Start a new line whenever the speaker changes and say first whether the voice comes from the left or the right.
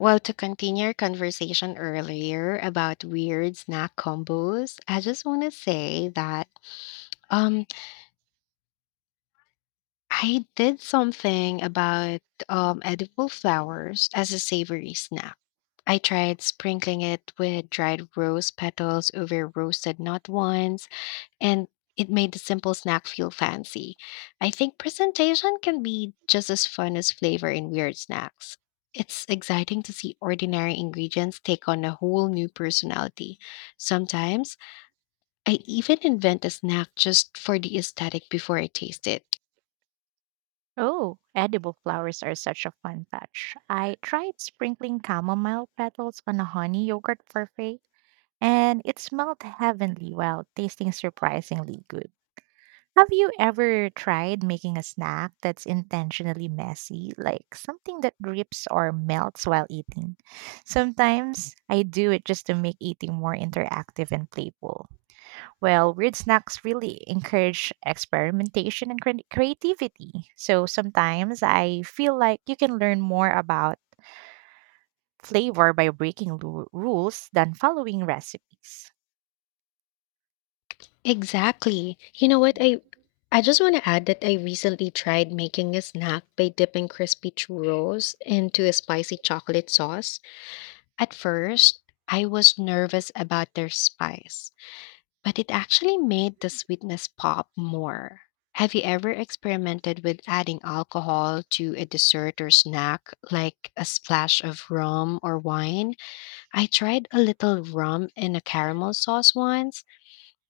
left: Well, to continue our conversation earlier about weird snack combos, I just want to say that um, I did something about edible flowers as a savory snack. I tried sprinkling it with dried rose petals over roasted nut ones and it made the simple snack feel fancy. I think presentation can be just as fun as flavor in weird snacks. It's exciting to see ordinary ingredients take on a whole new personality. Sometimes I even invent a snack just for the aesthetic before I taste it.
right: Oh, edible flowers are such a fun touch. I tried sprinkling chamomile petals on a honey yogurt parfait, and it smelled heavenly while tasting surprisingly good. Have you ever tried making a snack that's intentionally messy, like something that drips or melts while eating? Sometimes I do it just to make eating more interactive and playful. Well, weird snacks really encourage experimentation and creativity. So sometimes I feel like you can learn more about flavor by breaking rules than following recipes.
left: Exactly. You know what? I just want to add that I recently tried making a snack by dipping crispy churros into a spicy chocolate sauce. At first, I was nervous about their spice, but it actually made the sweetness pop more. Have you ever experimented with adding alcohol to a dessert or snack, like a splash of rum or wine? I tried a little rum in a caramel sauce once,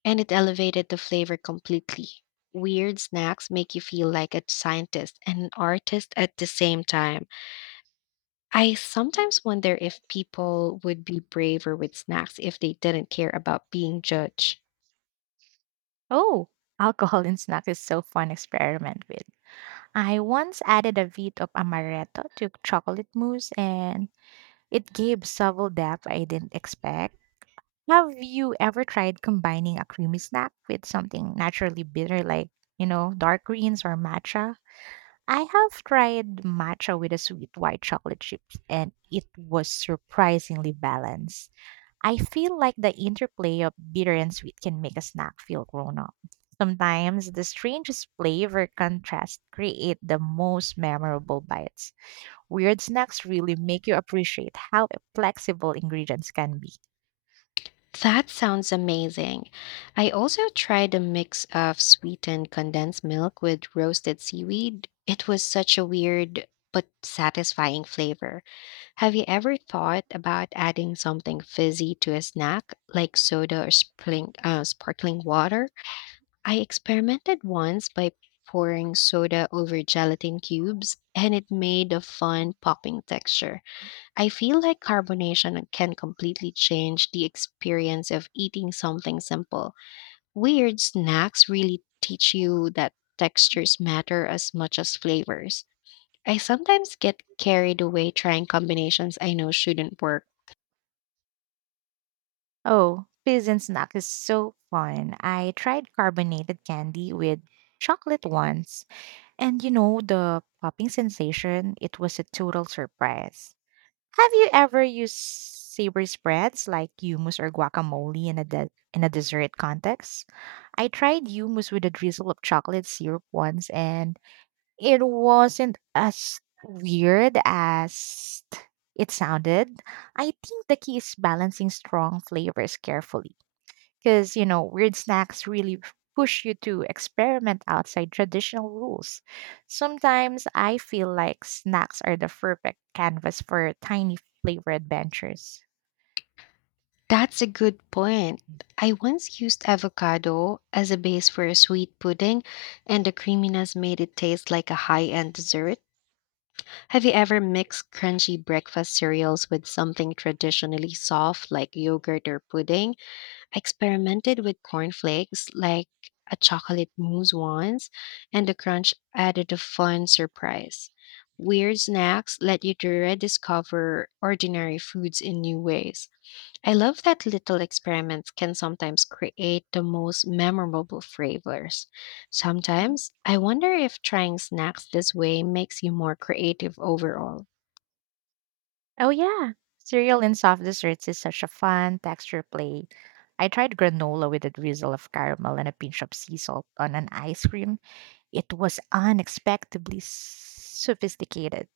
left: and it elevated the flavor completely. Weird snacks make you feel like a scientist and an artist at the same time. I sometimes wonder if people would be braver with snacks if they didn't care about being judged.
right: Oh, alcohol in snack is so fun experiment with. I once added a bit of amaretto to chocolate mousse, and it gave subtle depth I didn't expect. Have you ever tried combining a creamy snack with something naturally bitter like, you know, dark greens or matcha? I have tried matcha with a sweet white chocolate chips, and it was surprisingly balanced. I feel like the interplay of bitter and sweet can make a snack feel grown up. Sometimes the strangest flavor contrast create the most memorable bites. Weird snacks really make you appreciate how flexible ingredients can be.
left: That sounds amazing. I also tried a mix of sweetened condensed milk with roasted seaweed. It was such a weird but satisfying flavor. Have you ever thought about adding something fizzy to a snack, like soda or sparkling water? I experimented once by pouring soda over gelatin cubes, and it made a fun popping texture. I feel like carbonation can completely change the experience of eating something simple. Weird snacks really teach you that textures matter as much as flavors. I sometimes get carried away trying combinations I know shouldn't work.
right: Oh, pigeon snack is so fun. I tried carbonated candy with chocolate once, and you know the popping sensation, it was a total surprise. Have you ever used savory spreads like hummus or guacamole in in a dessert context? I tried hummus with a drizzle of chocolate syrup once, and it wasn't as weird as it sounded. I think the key is balancing strong flavors carefully, because you know weird snacks really push you to experiment outside traditional rules. Sometimes I feel like snacks are the perfect canvas for tiny flavor adventures.
left: That's a good point. I once used avocado as a base for a sweet pudding, and the creaminess made it taste like a high end dessert. Have you ever mixed crunchy breakfast cereals with something traditionally soft like yogurt or pudding? I experimented with cornflakes, like a chocolate mousse once, and the crunch added a fun surprise. Weird snacks let you to rediscover ordinary foods in new ways. I love that little experiments can sometimes create the most memorable flavors. Sometimes I wonder if trying snacks this way makes you more creative overall.
right: Oh yeah, cereal and soft desserts is such a fun texture play. I tried granola with a drizzle of caramel and a pinch of sea salt on an ice cream. It was unexpectedly sophisticated.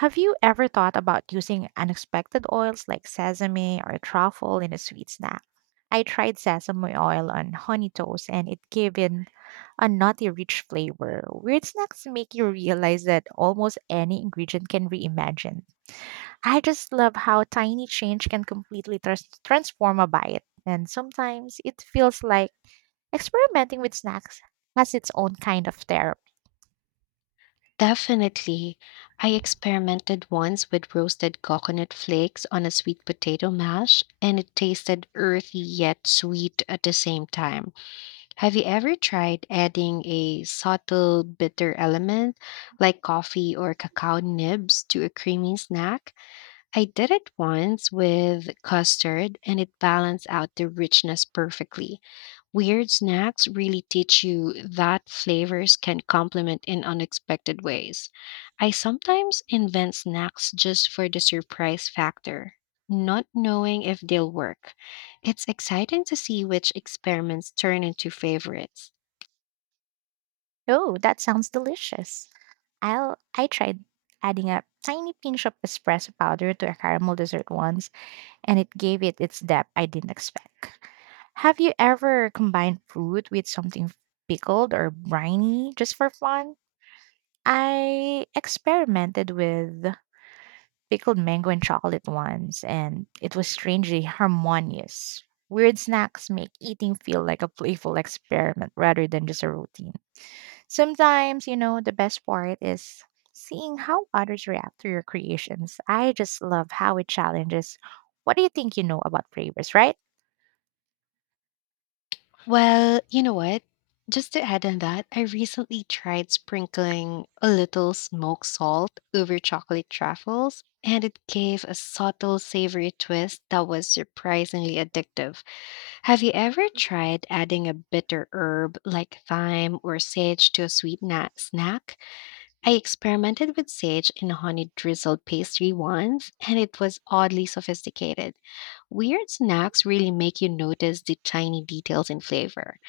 right: Have you ever thought about using unexpected oils like sesame or truffle in a sweet snack? I tried sesame oil on honey toast, and it gave it a nutty rich flavor. Weird snacks make you realize that almost any ingredient can be imagined. I just love how tiny change can completely transform a bite. And sometimes it feels like experimenting with snacks has its own kind of therapy.
left: Definitely. I experimented once with roasted coconut flakes on a sweet potato mash, and it tasted earthy yet sweet at the same time. Have you ever tried adding a subtle bitter element like coffee or cacao nibs to a creamy snack? I did it once with custard and it balanced out the richness perfectly. Weird snacks really teach you that flavors can complement in unexpected ways. I sometimes invent snacks just for the surprise factor, not knowing if they'll work. It's exciting to see which experiments turn into favorites.
right: Oh, that sounds delicious. I tried adding a tiny pinch of espresso powder to a caramel dessert once, and it gave it its depth I didn't expect. Have you ever combined fruit with something pickled or briny just for fun? I experimented with pickled mango and chocolate once, and it was strangely harmonious. Weird snacks make eating feel like a playful experiment rather than just a routine. Sometimes, you know, the best part is seeing how others react to your creations. I just love how it challenges what do you think you know about flavors, right?
left: Well, you know what? Just to add on that, I recently tried sprinkling a little smoked salt over chocolate truffles, and it gave a subtle savory twist that was surprisingly addictive. Have you ever tried adding a bitter herb like thyme or sage to a sweet snack? I experimented with sage in a honey drizzled pastry once, and it was oddly sophisticated. Weird snacks really make you notice the tiny details in flavor.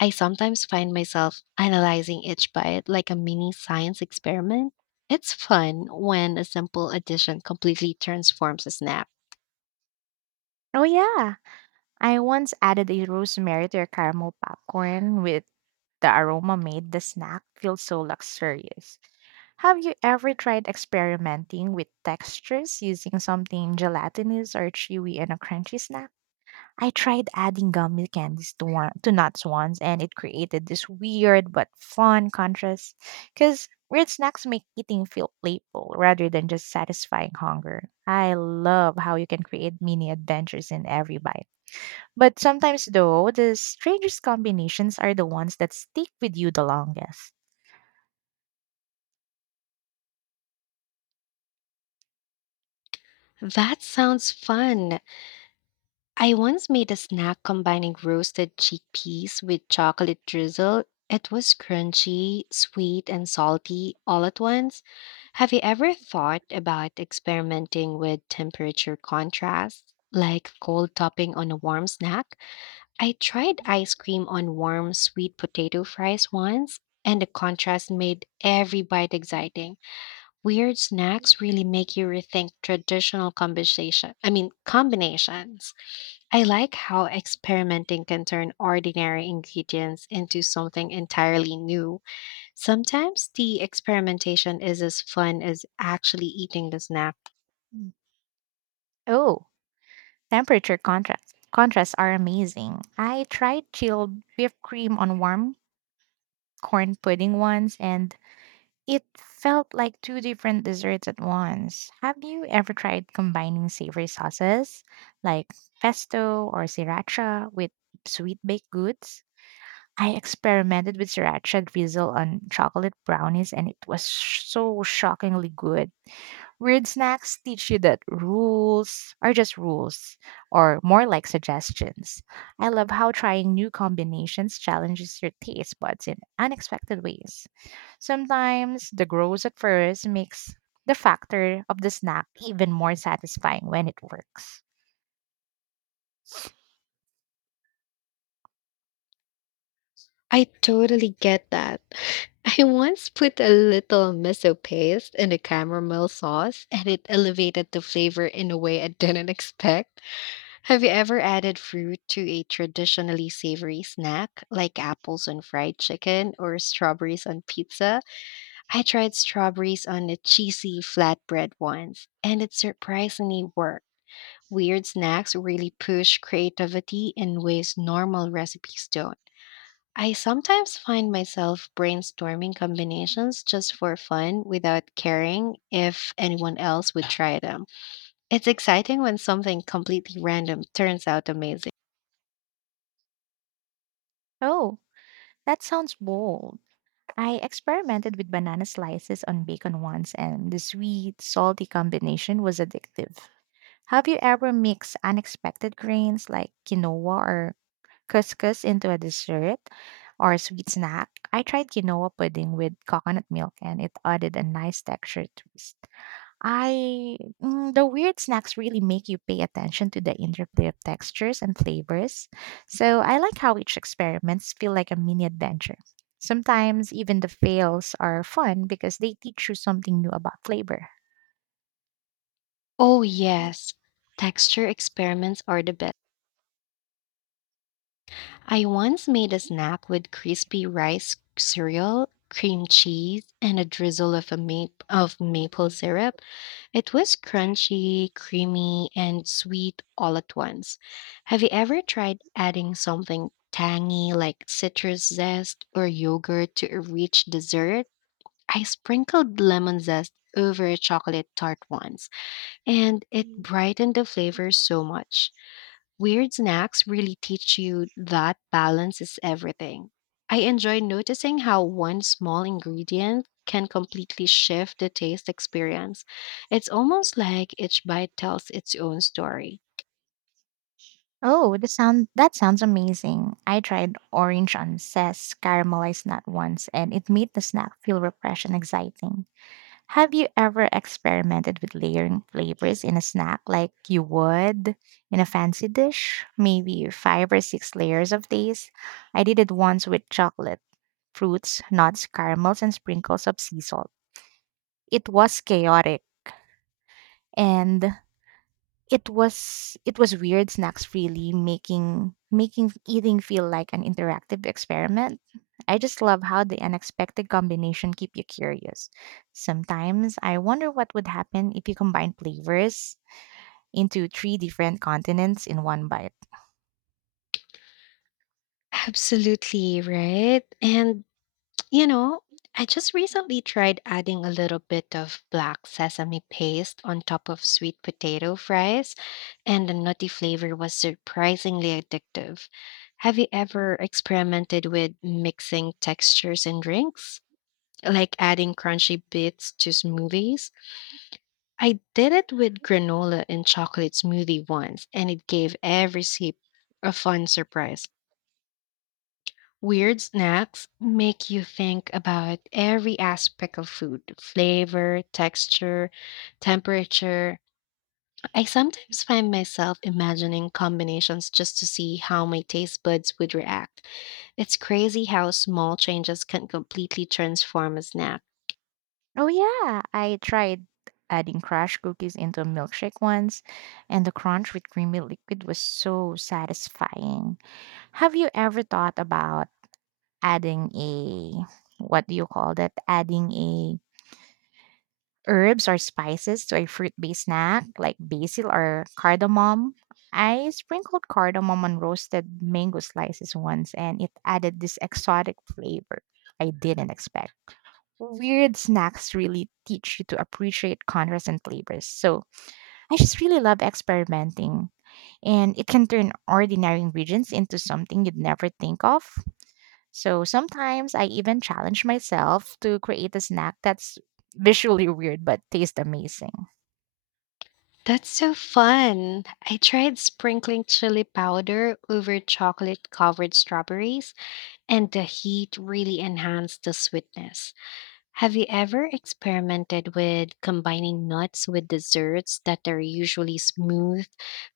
left: I sometimes find myself analyzing each bite like a mini science experiment. It's fun when a simple addition completely transforms a snack.
right: Oh, yeah. I once added a rosemary to a caramel popcorn, with the aroma made the snack feel so luxurious. Have you ever tried experimenting with textures using something gelatinous or chewy in a crunchy snack? I tried adding gummy candies to nuts once, and it created this weird but fun contrast. Because weird snacks make eating feel playful rather than just satisfying hunger. I love how you can create mini adventures in every bite. But sometimes, though, the strangest combinations are the ones that stick with you the longest.
left: That sounds fun. I once made a snack combining roasted chickpeas with chocolate drizzle. It was crunchy, sweet, and salty all at once. Have you ever thought about experimenting with temperature contrast, like cold topping on a warm snack? I tried ice cream on warm sweet potato fries once, and the contrast made every bite exciting. Weird snacks really make you rethink traditional combinations. I like how experimenting can turn ordinary ingredients into something entirely new. Sometimes the experimentation is as fun as actually eating the snack.
right: Mm. Oh, temperature contrast. Contrasts are amazing. I tried chilled whipped cream on warm corn pudding once, and it felt like two different desserts at once. Have you ever tried combining savory sauces like pesto or sriracha with sweet baked goods? I experimented with sriracha drizzle on chocolate brownies, and it was so shockingly good. Weird snacks teach you that rules are just rules, or more like suggestions. I love how trying new combinations challenges your taste buds in unexpected ways. Sometimes the gross at first makes the factor of the snack even more satisfying when it works.
left: I totally get that. I once put a little miso paste in a caramel sauce and it elevated the flavor in a way I didn't expect. Have you ever added fruit to a traditionally savory snack like apples on fried chicken or strawberries on pizza? I tried strawberries on a cheesy flatbread once, and it surprisingly worked. Weird snacks really push creativity in ways normal recipes don't. I sometimes find myself brainstorming combinations just for fun without caring if anyone else would try them. It's exciting when something completely random turns out amazing.
right: Oh, that sounds bold. I experimented with banana slices on bacon once, and the sweet, salty combination was addictive. Have you ever mixed unexpected grains like quinoa or couscous into a dessert or a sweet snack? I tried quinoa pudding with coconut milk, and it added a nice texture twist. I the weird snacks really make you pay attention to the interplay of textures and flavors. So I like how each experiments feel like a mini adventure. Sometimes even the fails are fun because they teach you something new about flavor.
left: Oh, yes, texture experiments are the best. I once made a snack with crispy rice cereal, cream cheese, and a drizzle of maple syrup. It was crunchy, creamy, and sweet all at once. Have you ever tried adding something tangy like citrus zest or yogurt to a rich dessert? I sprinkled lemon zest over a chocolate tart once, and it brightened the flavor so much. Weird snacks really teach you that balance is everything. I enjoy noticing how one small ingredient can completely shift the taste experience. It's almost like each bite tells its own story.
right: Oh, the sound that sounds amazing. I tried orange on zest caramelized nut once, and it made the snack feel refreshed and exciting. Have you ever experimented with layering flavors in a snack like you would in a fancy dish? Maybe five or six layers of these? I did it once with chocolate, fruits, nuts, caramels, and sprinkles of sea salt. It was chaotic. And it was weird snacks freely making eating feel like an interactive experiment. I just love how the unexpected combination keep you curious. Sometimes I wonder what would happen if you combine flavors into three different continents in one bite.
left: Absolutely, right? You know, I just recently tried adding a little bit of black sesame paste on top of sweet potato fries, and the nutty flavor was surprisingly addictive. Have you ever experimented with mixing textures in drinks? Like adding crunchy bits to smoothies? I did it with granola and chocolate smoothie once, and it gave every sip a fun surprise. Weird snacks make you think about every aspect of food flavor, texture, temperature. I sometimes find myself imagining combinations just to see how my taste buds would react. It's crazy how small changes can completely transform a snack.
right: Oh yeah, I tried adding crushed cookies into a milkshake once, and the crunch with creamy liquid was so satisfying. Have you ever thought about adding a, what do you call that, adding a herbs or spices to a fruit-based snack like basil or cardamom? I sprinkled cardamom on roasted mango slices once, and it added this exotic flavor I didn't expect. Weird snacks really teach you to appreciate contrast and flavors. So I just really love experimenting, and it can turn ordinary ingredients into something you'd never think of. So sometimes I even challenge myself to create a snack that's visually weird but tastes amazing.
left: That's so fun. I tried sprinkling chili powder over chocolate covered strawberries, and the heat really enhanced the sweetness. Have you ever experimented with combining nuts with desserts that are usually smooth,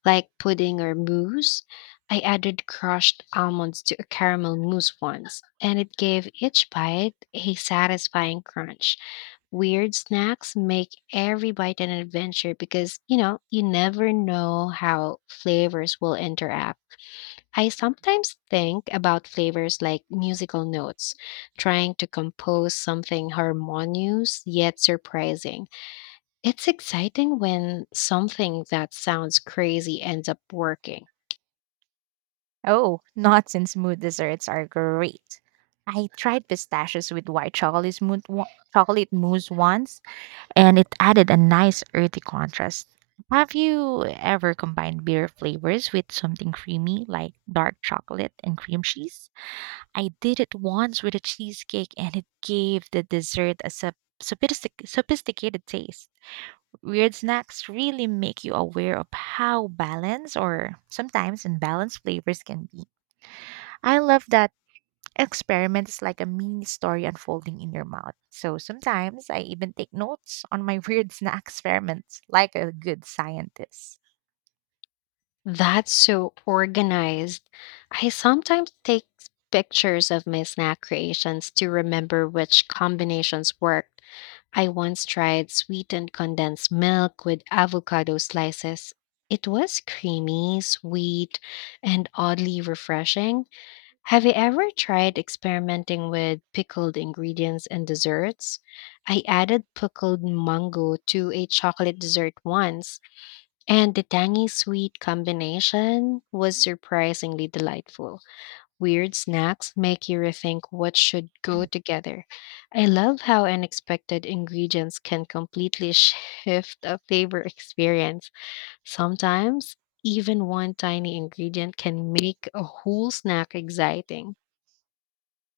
left: like pudding or mousse? I added crushed almonds to a caramel mousse once, and it gave each bite a satisfying crunch. Weird snacks make every bite an adventure because, you know, you never know how flavors will interact. I sometimes think about flavors like musical notes, trying to compose something harmonious yet surprising. It's exciting when something that sounds crazy ends up working.
right: Oh, nuts and smooth desserts are great. I tried pistachios with white chocolate chocolate mousse once, and it added a nice earthy contrast. Have you ever combined beer flavors with something creamy like dark chocolate and cream cheese? I did it once with a cheesecake, and it gave the dessert a sophisticated taste. Weird snacks really make you aware of how balanced or sometimes unbalanced flavors can be. I love that experiment is like a mini story unfolding in your mouth. So sometimes I even take notes on my weird snack experiments like a good scientist.
left: That's so organized. I sometimes take pictures of my snack creations to remember which combinations worked. I once tried sweetened condensed milk with avocado slices. It was creamy, sweet, and oddly refreshing. Have you ever tried experimenting with pickled ingredients in desserts? I added pickled mango to a chocolate dessert once, and the tangy sweet combination was surprisingly delightful. Weird snacks make you rethink what should go together. I love how unexpected ingredients can completely shift a flavor experience. Sometimes, even one tiny ingredient can make a whole snack exciting.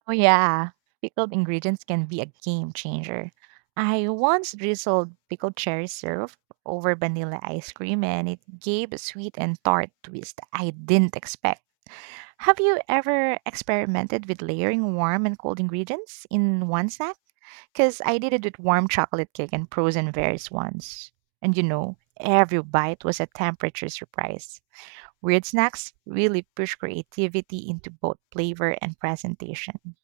right: Oh, yeah, pickled ingredients can be a game changer. I once drizzled pickled cherry syrup over vanilla ice cream, and it gave a sweet and tart twist I didn't expect. Have you ever experimented with layering warm and cold ingredients in one snack? Because I did it with warm chocolate cake and frozen berries once. And you know, every bite was a temperature surprise. Weird snacks really push creativity into both flavor and presentation.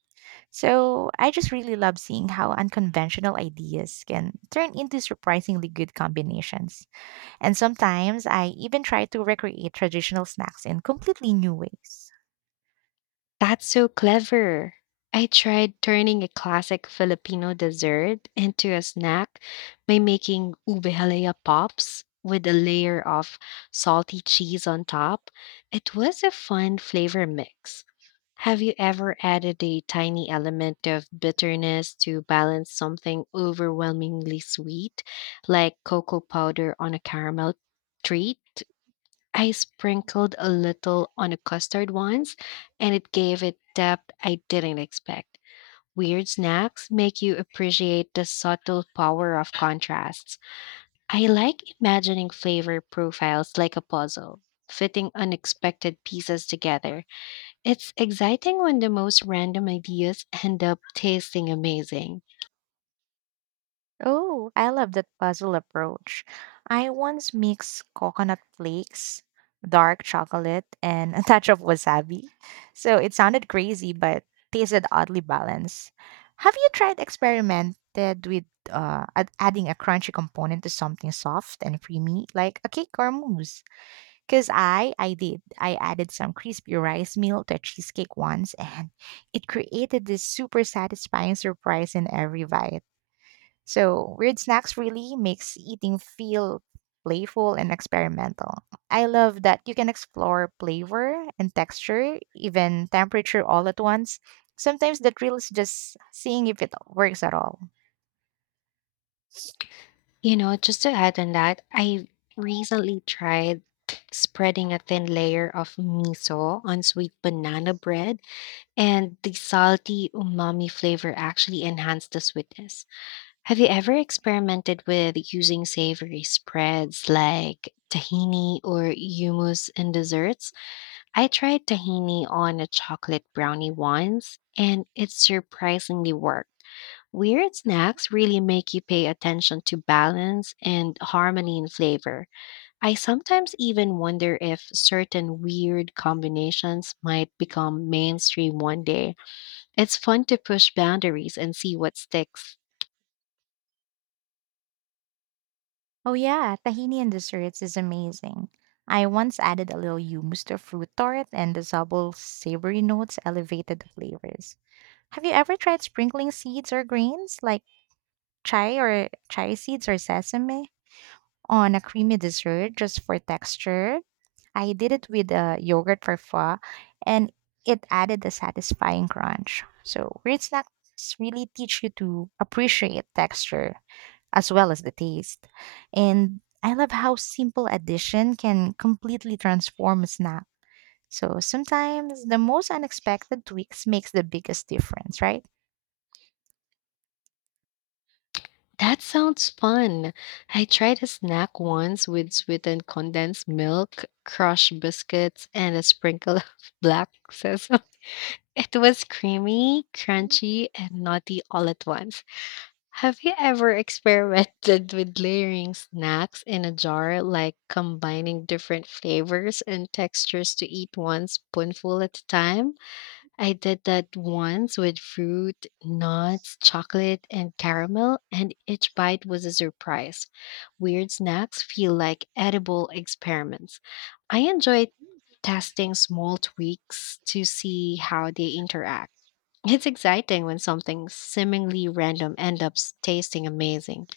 right: So I just really love seeing how unconventional ideas can turn into surprisingly good combinations. And sometimes I even try to recreate traditional snacks in completely new ways.
left: That's so clever. I tried turning a classic Filipino dessert into a snack by making ube halaya pops with a layer of salty cheese on top. It was a fun flavor mix. Have you ever added a tiny element of bitterness to balance something overwhelmingly sweet, like cocoa powder on a caramel treat? I sprinkled a little on a custard once, and it gave it depth I didn't expect. Weird snacks make you appreciate the subtle power of contrasts. I like imagining flavor profiles like a puzzle, fitting unexpected pieces together. It's exciting when the most random ideas end up tasting amazing.
right: Oh, I love that puzzle approach. I once mixed coconut flakes, dark chocolate, and a touch of wasabi. So it sounded crazy, but tasted oddly balanced. Have you tried experimented with adding a crunchy component to something soft and creamy, like a cake or a mousse? Because I did. I added some crispy rice meal to a cheesecake once, and it created this super satisfying surprise in every bite. So, weird snacks really makes eating feel playful and experimental. I love that you can explore flavor and texture, even temperature all at once. Sometimes the thrill is just seeing if it works at all.
left: You know, just to add on that, I recently tried spreading a thin layer of miso on sweet banana bread, and the salty umami flavor actually enhanced the sweetness. Have you ever experimented with using savory spreads like tahini or hummus in desserts? I tried tahini on a chocolate brownie once, and it surprisingly worked. Weird snacks really make you pay attention to balance and harmony in flavor. I sometimes even wonder if certain weird combinations might become mainstream one day. It's fun to push boundaries and see what sticks.
right: Oh yeah, tahini and desserts is amazing. I once added a little hummus to a fruit tart, and the subtle savory notes elevated the flavors. Have you ever tried sprinkling seeds or grains like chai or chai seeds or sesame on a creamy dessert just for texture? I did it with a yogurt parfait, and it added a satisfying crunch. So weird snacks really teach you to appreciate texture as well as the taste. And I love how simple addition can completely transform a snack. So sometimes the most unexpected tweaks makes the biggest difference, right?
left: That sounds fun. I tried a snack once with sweetened condensed milk, crushed biscuits, and a sprinkle of black sesame. It was creamy, crunchy, and nutty all at once. Have you ever experimented with layering snacks in a jar, like combining different flavors and textures to eat one spoonful at a time? I did that once with fruit, nuts, chocolate, and caramel, and each bite was a surprise. Weird snacks feel like edible experiments. I enjoy testing small tweaks to see how they interact. It's exciting when something seemingly random ends up tasting amazing.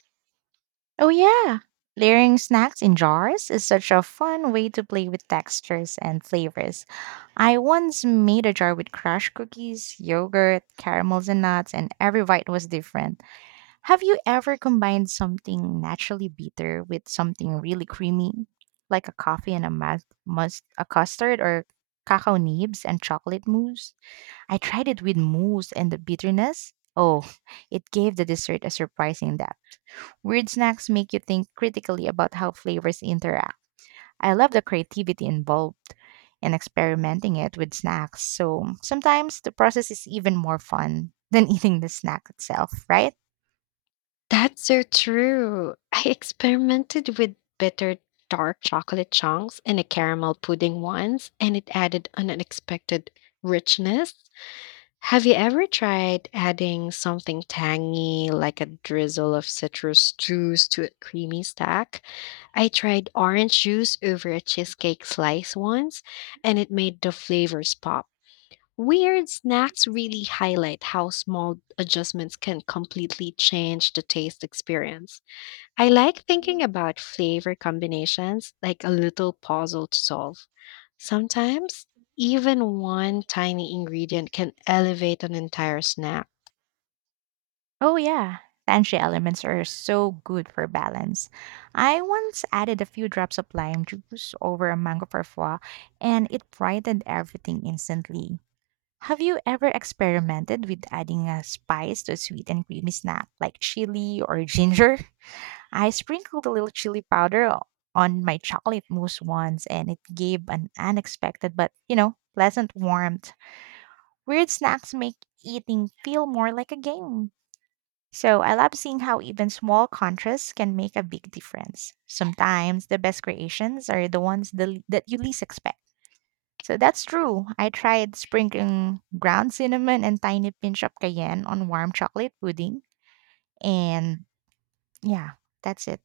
right: Oh yeah. Layering snacks in jars is such a fun way to play with textures and flavors. I once made a jar with crushed cookies, yogurt, caramels, and nuts, and every bite was different. Have you ever combined something naturally bitter with something really creamy, like a coffee and a must a custard, or cacao nibs and chocolate mousse? I tried it with mousse, and the bitterness. Oh, it gave the dessert a surprising depth. Weird snacks make you think critically about how flavors interact. I love the creativity involved in experimenting it with snacks. So sometimes the process is even more fun than eating the snack itself, right?
left: That's so true. I experimented with bitter dark chocolate chunks in a caramel pudding once, and it added an unexpected richness. Have you ever tried adding something tangy, like a drizzle of citrus juice, to a creamy stack? I tried orange juice over a cheesecake slice once, and it made the flavors pop. Weird snacks really highlight how small adjustments can completely change the taste experience. I like thinking about flavor combinations like a little puzzle to solve. Sometimes, even one tiny ingredient can elevate an entire snack.
right: Oh, yeah. Tangy elements are so good for balance. I once added a few drops of lime juice over a mango parfois, and it brightened everything instantly. Have you ever experimented with adding a spice to a sweet and creamy snack like chili or ginger? I sprinkled a little chili powder on my chocolate mousse once, and it gave an unexpected but, you know, pleasant warmth. Weird snacks make eating feel more like a game. So I love seeing how even small contrasts can make a big difference. Sometimes the best creations are the ones that you least expect. So that's true. I tried sprinkling ground cinnamon and tiny pinch of cayenne on warm chocolate pudding, and yeah, that's it.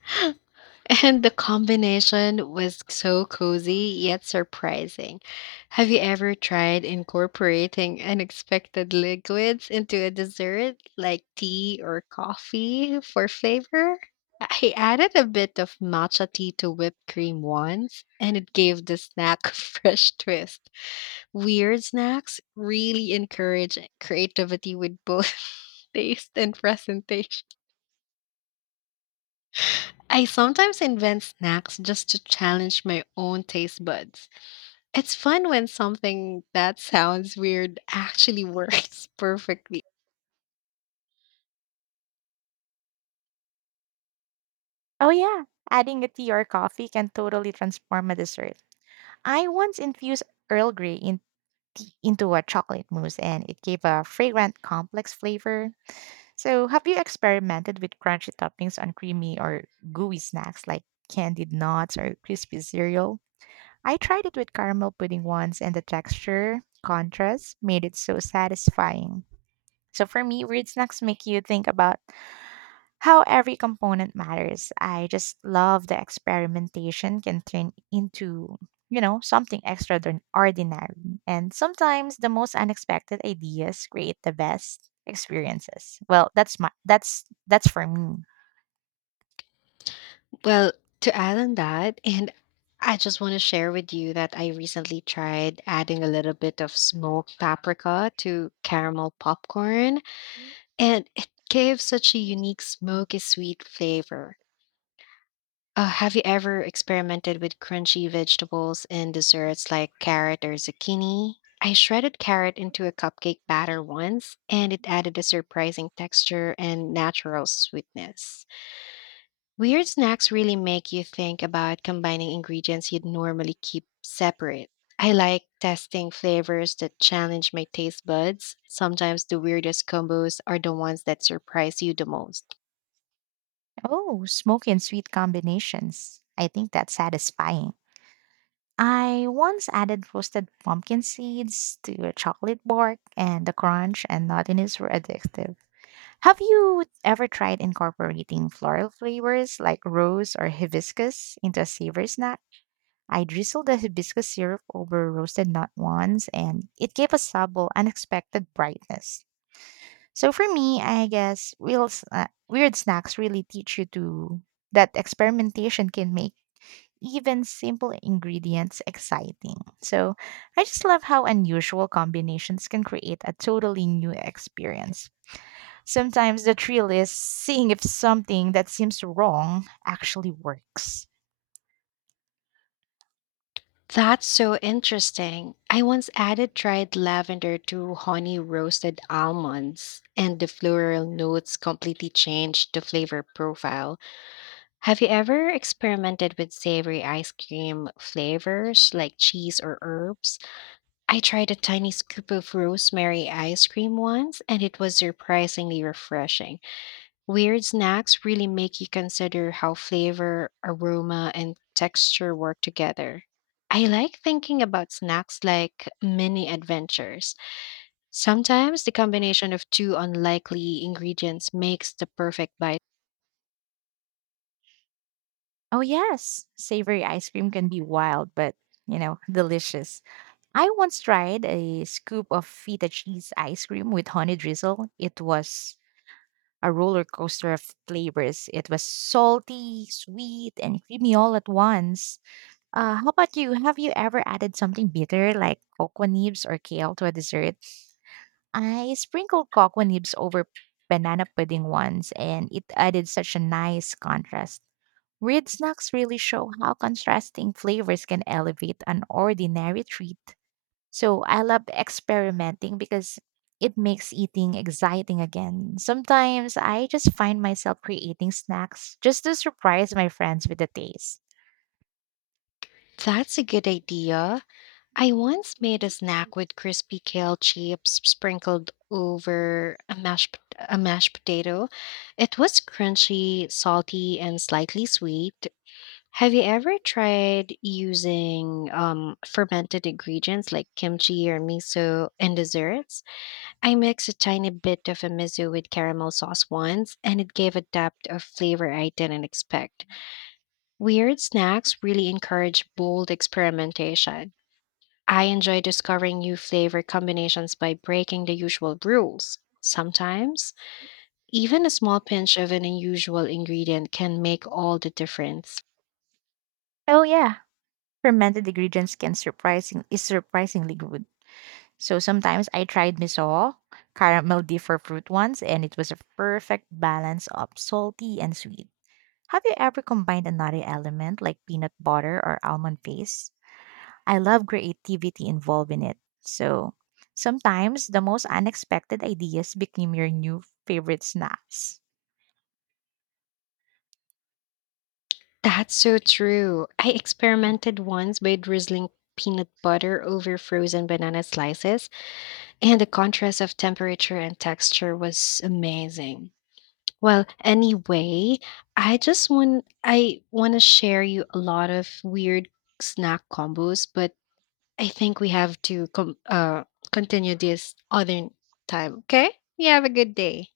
left: And the combination was so cozy yet surprising. Have you ever tried incorporating unexpected liquids into a dessert like tea or coffee for flavor? I added a bit of matcha tea to whipped cream once, and it gave the snack a fresh twist. Weird snacks really encourage creativity with both taste and presentation. I sometimes invent snacks just to challenge my own taste buds. It's fun when something that sounds weird actually works perfectly.
right: Oh yeah, adding a tea or coffee can totally transform a dessert. I once infused Earl Grey in tea, into a chocolate mousse, and it gave a fragrant complex flavor. So, have you experimented with crunchy toppings on creamy or gooey snacks like candied nuts or crispy cereal? I tried it with caramel pudding once, and the texture contrast made it so satisfying. So for me, weird snacks make you think about how every component matters. I just love the experimentation can turn into, you know, something extraordinary. And sometimes the most unexpected ideas create the best experiences. Well, that's my that's for me.
left: Well, to add on that, and I just want to share with you that I recently tried adding a little bit of smoked paprika to caramel popcorn, and it gave such a unique smoky sweet flavor. Have you ever experimented with crunchy vegetables in desserts like carrot or zucchini? I shredded carrot into a cupcake batter once, and it added a surprising texture and natural sweetness. Weird snacks really make you think about combining ingredients you'd normally keep separate. I like testing flavors that challenge my taste buds. Sometimes the weirdest combos are the ones that surprise you the most.
right: Oh, smoky and sweet combinations. I think that's satisfying. I once added roasted pumpkin seeds to a chocolate bark, and the crunch and nuttiness were addictive. Have you ever tried incorporating floral flavors like rose or hibiscus into a savory snack? I drizzled the hibiscus syrup over roasted nut once, and it gave a subtle, unexpected brightness. So for me, I guess weird snacks really teach you to that experimentation can make even simple ingredients exciting. So I just love how unusual combinations can create a totally new experience. Sometimes the thrill is seeing if something that seems wrong actually works.
left: That's so interesting. I once added dried lavender to honey roasted almonds, and the floral notes completely changed the flavor profile. Have you ever experimented with savory ice cream flavors like cheese or herbs? I tried a tiny scoop of rosemary ice cream once, and it was surprisingly refreshing. Weird snacks really make you consider how flavor, aroma, and texture work together. I like thinking about snacks like mini adventures. Sometimes the combination of two unlikely ingredients makes the perfect bite.
right: Oh, yes, savory ice cream can be wild, but you know, delicious. I once tried a scoop of feta cheese ice cream with honey drizzle. It was a roller coaster of flavors. It was salty, sweet, and creamy all at once. How about you? Have you ever added something bitter like cocoa nibs or kale to a dessert? I sprinkled cocoa nibs over banana pudding once, and it added such a nice contrast. Weird snacks really show how contrasting flavors can elevate an ordinary treat. So I love experimenting because it makes eating exciting again. Sometimes I just find myself creating snacks just to surprise my friends with the taste.
left: That's a good idea. I once made a
right: Mhm.
left: snack with crispy kale chips sprinkled over a mashed potato. It was crunchy, salty, and slightly sweet. Have you ever tried using fermented ingredients like kimchi or miso in desserts? I mixed a tiny bit of a miso with caramel sauce once, and it gave a depth of flavor I didn't expect. Weird snacks really encourage bold experimentation. I enjoy discovering new flavor combinations by breaking the usual rules. Sometimes, even a small pinch of an unusual ingredient can make all the difference.
right: Oh yeah, fermented ingredients can surprising is surprisingly good. So sometimes I tried miso, caramel differ fruit ones, and it was a perfect balance of salty and sweet. Have you ever combined another element like peanut butter or almond paste? I love creativity involved in it. So sometimes the most unexpected ideas became your new favorite snacks.
left: That's so true. I experimented once by drizzling peanut butter over frozen banana slices, and the contrast of temperature and texture was amazing. Well, anyway, I want to share you a lot of weird snack combos, but I think we have to continue this other time. Okay? You have a good day.